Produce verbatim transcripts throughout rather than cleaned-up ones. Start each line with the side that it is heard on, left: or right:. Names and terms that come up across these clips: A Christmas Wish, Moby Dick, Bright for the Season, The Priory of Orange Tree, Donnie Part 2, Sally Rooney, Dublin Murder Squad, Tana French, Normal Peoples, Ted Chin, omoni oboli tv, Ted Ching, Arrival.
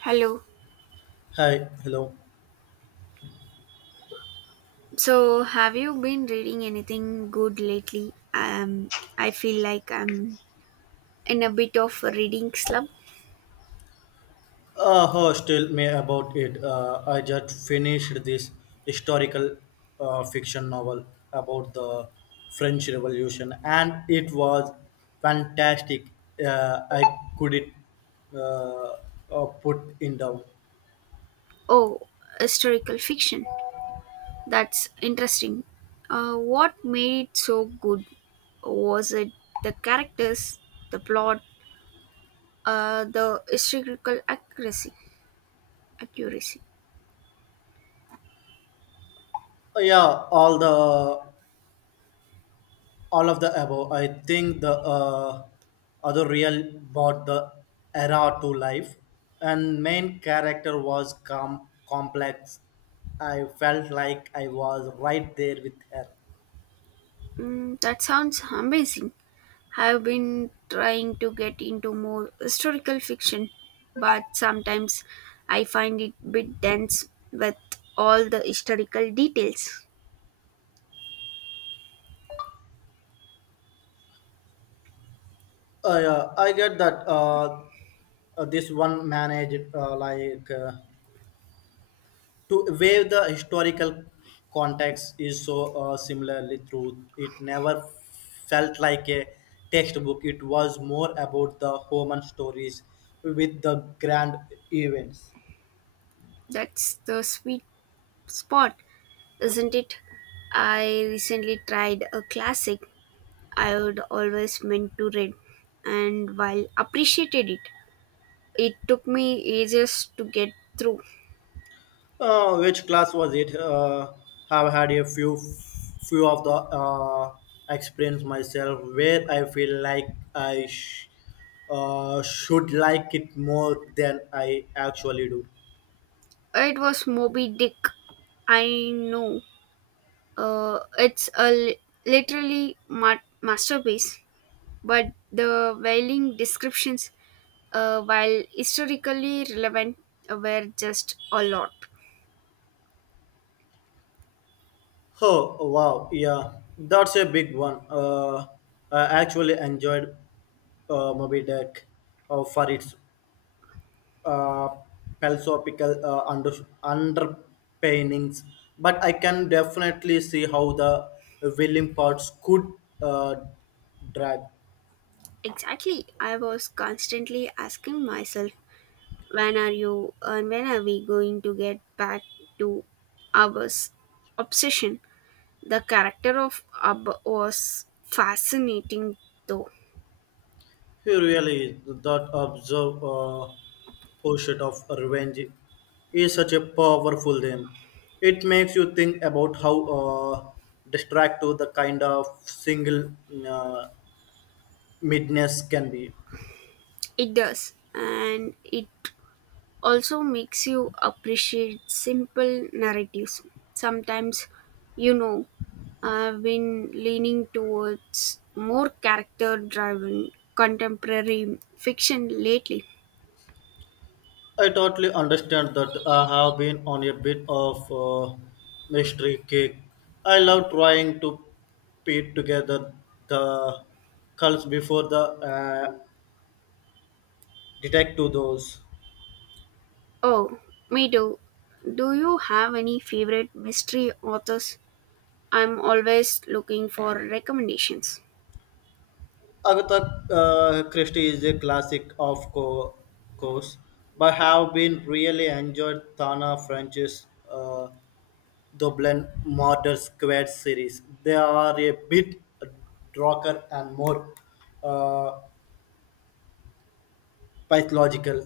right: Hello.
left: Hi, hello.
right: So, have you been reading anything good lately? Um, I feel like I'm in a bit of a reading slump.
left: Uh, Hosh, tell me about it. Uh, I just finished this historical uh, fiction novel about the French Revolution, and it was fantastic. Uh, I couldn't uh, uh, put it down.
right: Oh, historical fiction. That's interesting. Uh, what made it so good? Was it the characters, the plot, uh, the historical accuracy? Accuracy.
left: Uh, yeah, all the all of the above, I think the uh, other real brought the era to life, and main character was calm, complex. I felt like I was right there with her.
right: Mm, that sounds amazing. I've been trying to get into more historical fiction, but sometimes I find it a bit dense with all the historical details.
left: Uh, yeah, I get that. Uh, uh, this one managed, uh, like uh, to where the historical context is so uh, similarly true. It never felt like a textbook. It was more about the human stories with the grand events.
right: That's the sweet spot, isn't it? I recently tried a classic I would always meant to read, and while appreciated it, it took me ages to get through.
left: Uh, which class was it? Uh, have had a few few of the uh, experience myself, where I feel like i sh- uh, should like it more than I actually do.
right: It was Moby Dick. I know. Uh, it's a li- literally ma- masterpiece, but the wailing descriptions, uh, while historically relevant, uh, were just a lot.
left: Oh wow, yeah, that's a big one. Uh, I actually enjoyed uh, Moby Dick uh, for its uh, philosophical uh, under underpinnings, but I can definitely see how the willing parts could uh, drag.
right: Exactly. I was constantly asking myself, when are you and when are we going to get back to Abba's obsession? The character of Abba was fascinating, though.
left: He really that observe uh, pursuit of revenge is such a powerful name. It makes you think about how uh, distractive the kind of single uh, midness can be.
right: It does, and it also makes you appreciate simple narratives. Sometimes, you know, I've been leaning towards more character driven contemporary fiction lately.
left: I totally understand that. I have been on a bit of uh, mystery kick. I love trying to put together the cults before the uh, detect those.
right: Oh, me too. Do you have any favorite mystery authors? I'm always looking for recommendations.
left: Agatha uh, Christie is a classic, of co- course, but have been really enjoyed Tana French's uh, Dublin Murder Squad series. They are a bit darker and more uh, pathological.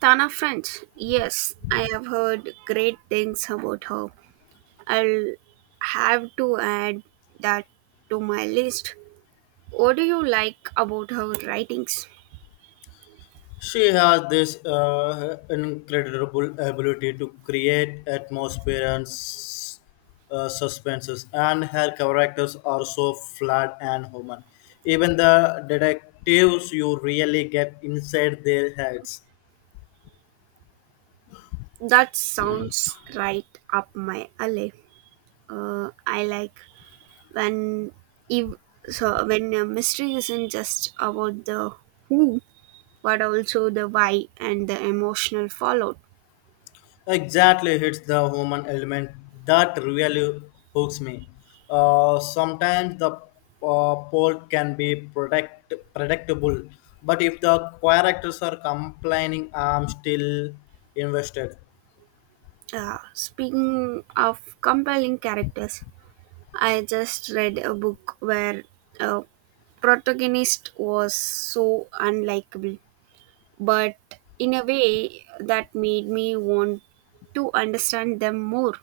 right: Tana French, yes, I have heard great things about her. I'll have to add that to my list. What do you like about her writings?
left: She has this uh, incredible ability to create atmosphere and s- uh, suspenses, and her characters are so flawed and human. Even the detectives, you really get inside their heads.
right: That sounds right up my alley. Uh, I like when ev- so when a mystery isn't just about the who, but also the why and the emotional fallout.
left: Exactly, hits the human element that really hooks me. Uh, sometimes the uh, plot can be predict- predictable, but if the characters are complaining, I'm still invested.
right: Uh, speaking of compelling characters, I just read a book where a protagonist was so unlikable but in a way that made me want to understand them more.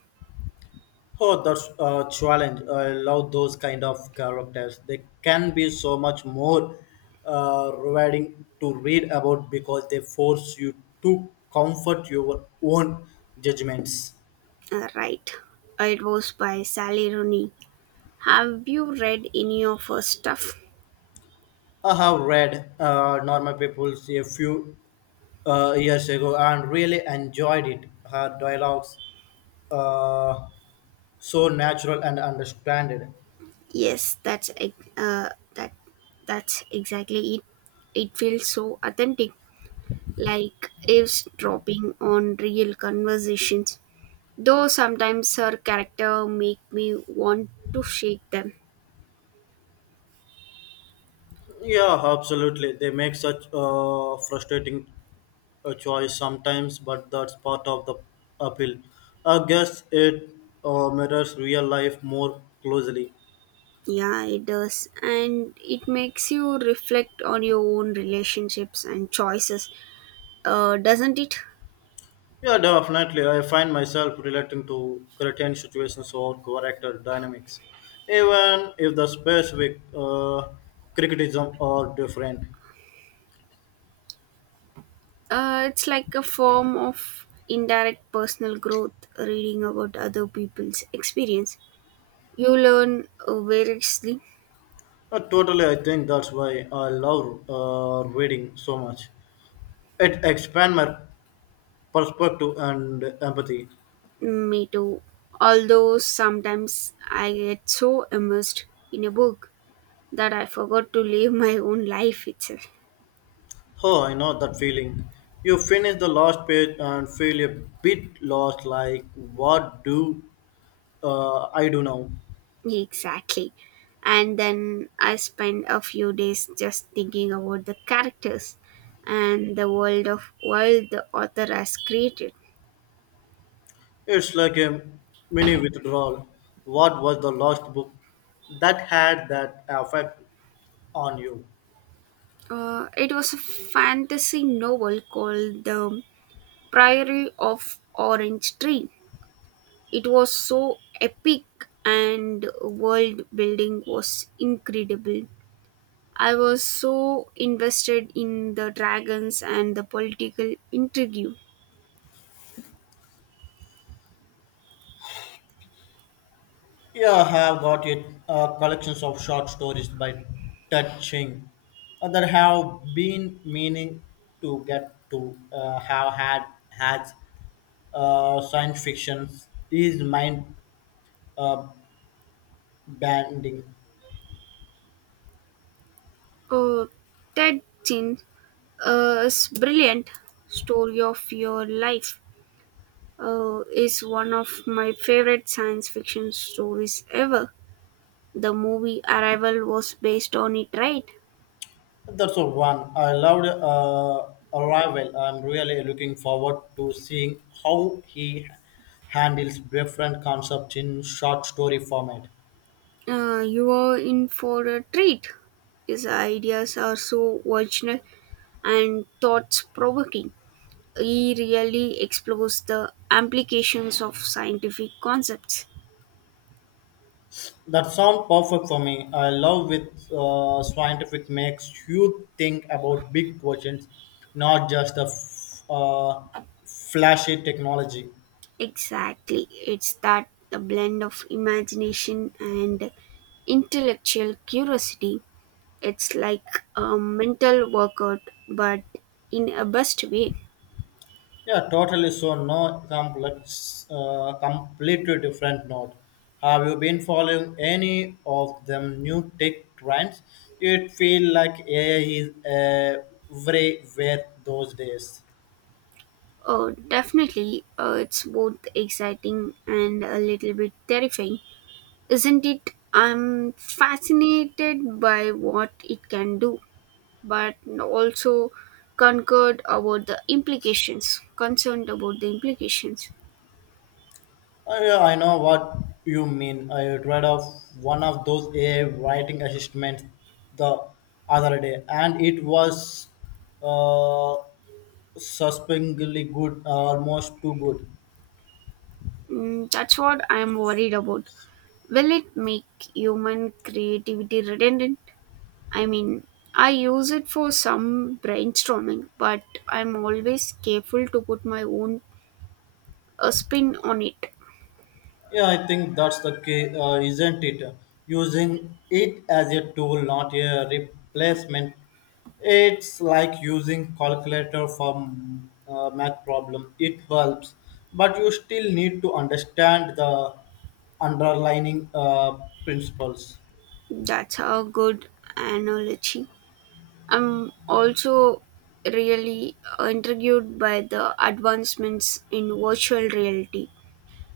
left: Oh, that's a challenge. I love those kind of characters. They can be so much more uh, rewarding to read about, because they force you to comfort your own judgments.
right: Uh, right. It was by Sally Rooney. Have you read any of her stuff?
left: I have read uh, Normal Peoples a few uh, years ago and really enjoyed it. Her dialogues uh, so natural and understandable.
right: Yes, that's ex- uh, that that's exactly it. It feels so authentic, like eavesdropping on real conversations. Though sometimes her character make me want to shake them.
left: Yeah, absolutely. They make such a frustrating uh, choice sometimes, but that's part of the appeal. I guess it uh, mirrors real life more closely.
right: Yeah, it does. And it makes you reflect on your own relationships and choices, uh, doesn't it?
left: Yeah, definitely. I find myself relating to certain situations or character dynamics, even if the specific uh, criticism are different.
right: Uh, it's like a form of indirect personal growth, reading about other people's experience. You learn uh, variously.
left: Uh, totally, I think that's why I love uh, reading so much. It expands my perspective and empathy.
right: Me too. Although sometimes I get so immersed in a book that I forgot to live my own life itself.
left: Oh, I know that feeling. You finish the last page and feel a bit lost, like what do uh, I do now.
right: Exactly. And then I spent a few days just thinking about the characters and the world of world the author has created.
left: It's like a mini withdrawal. What was the last book that had that effect on you?
right: Uh, it was a fantasy novel called The Priory of Orange Tree. It was so epic and world building was incredible. I was so invested in the dragons and the political intrigue.
left: Yeah, I have got it. Uh, collections of short stories by Ted Ching uh, that have been meaning to get to, uh, have had has uh, science fiction is mind uh, bending.
right: Oh, Ted Chin, a brilliant story of your life, uh, is one of my favorite science fiction stories ever. The movie Arrival was based on it, right?
left: That's the one. I loved uh, Arrival. I'm really looking forward to seeing how he handles different concepts in short story format.
right: Uh, you are in for a treat. His ideas are so original and thoughts provoking. He really explores the implications of scientific concepts.
left: That sounds perfect for me. I love with uh, scientific makes you think about big questions, not just the f- uh, flashy technology.
right: Exactly. It's that the blend of imagination and intellectual curiosity. It's like a mental workout, but in a best way.
left: Yeah, totally. So no complex, uh, completely different note. Have you been following any of them new tech trends? It feel like A I is everywhere those days.
right: Oh, definitely. Uh, it's both exciting and a little bit terrifying, isn't it? I'm fascinated by what it can do, but also concerned about the implications. Concerned about the implications.
left: Oh, yeah, I know what you mean. I read of one of those A I writing assistants the other day, and it was uh, suspiciously good, almost too good.
right: Mm, that's what I'm worried about. Will it make human creativity redundant? I mean, I use it for some brainstorming, but I'm always careful to put my own a spin on it.
left: Yeah, I think that's the key, uh, isn't it? Using it as a tool, not a replacement. It's like using calculator for mm, uh, math problem. It helps, but you still need to understand the underlining uh, principles.
right: That's a good analogy. I'm also really intrigued by the advancements in virtual reality.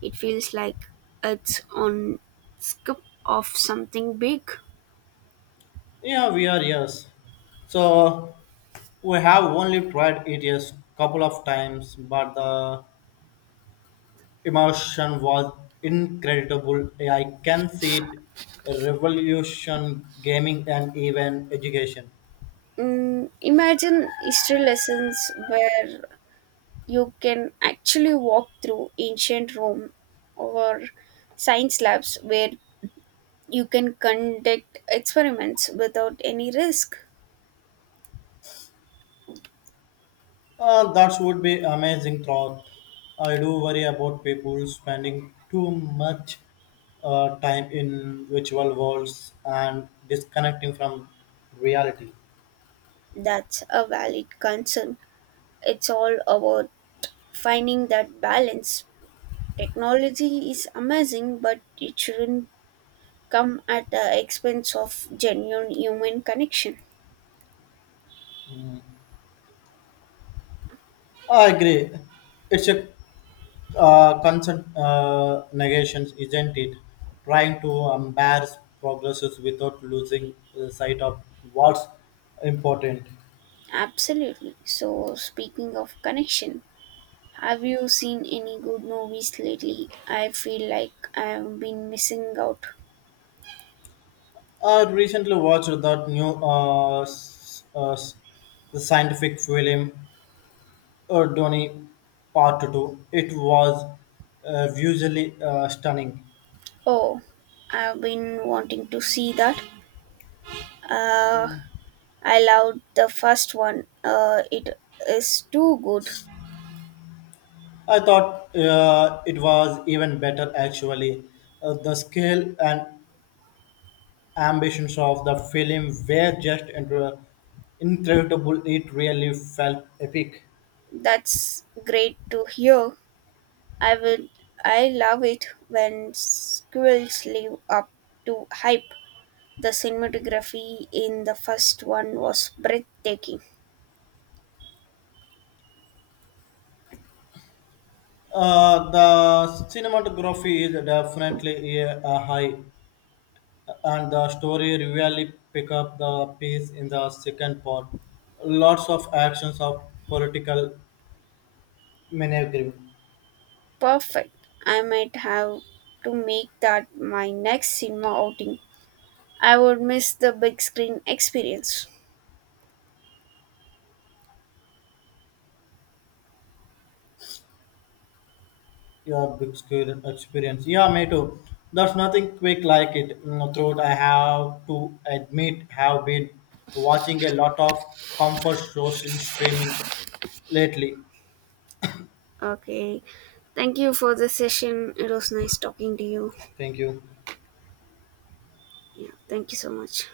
right: It feels like it's on scope of something big.
left: Yeah, we are, yes. So we have only tried it a couple of times, but the Immersion was incredible. I can see it revolution gaming and even education.
right: Mm, imagine history lessons where you can actually walk through ancient Rome or science labs where you can conduct experiments without any risk.
left: Uh, that would be amazing thought. I do worry about people spending too much uh, time in virtual worlds and disconnecting from reality.
right: That's a valid concern. It's all about finding that balance. Technology is amazing, but it shouldn't come at the expense of genuine human connection.
left: Mm. I agree. It's a uh, consent uh, negations, isn't it? Trying to embarrass progresses without losing uh, sight of what's important.
right: Absolutely. So, speaking of connection, have you seen any good movies lately? I feel like I've been missing out.
left: I recently watched that new uh, s- uh, s- the scientific film, uh, Donnie Part two. It was uh, visually uh, stunning.
right: Oh, I've been wanting to see that. Uh, I loved the first one. Uh, it is too good.
left: I thought uh, it was even better actually. Uh, the scale and ambitions of the film were just incre- incredible. It really felt epic.
right: That's great to hear. I will. I love it when squirrels live up to hype. The cinematography in the first one was breathtaking.
left: Uh, the cinematography is definitely a, a high, and the story really pick up the pace in the second part. Lots of actions of political maneuvering.
right: Perfect. I might have to make that my next cinema outing. I would miss the big screen experience.
left: Yeah, big scale experience. Yeah, me too. There's nothing quick like it. Mm, Throughout, I have to admit, have been watching a lot of comfort shows in streaming lately.
right: Okay. Thank you for the session. It was nice talking to you.
left: Thank you.
right: Yeah, thank you so much.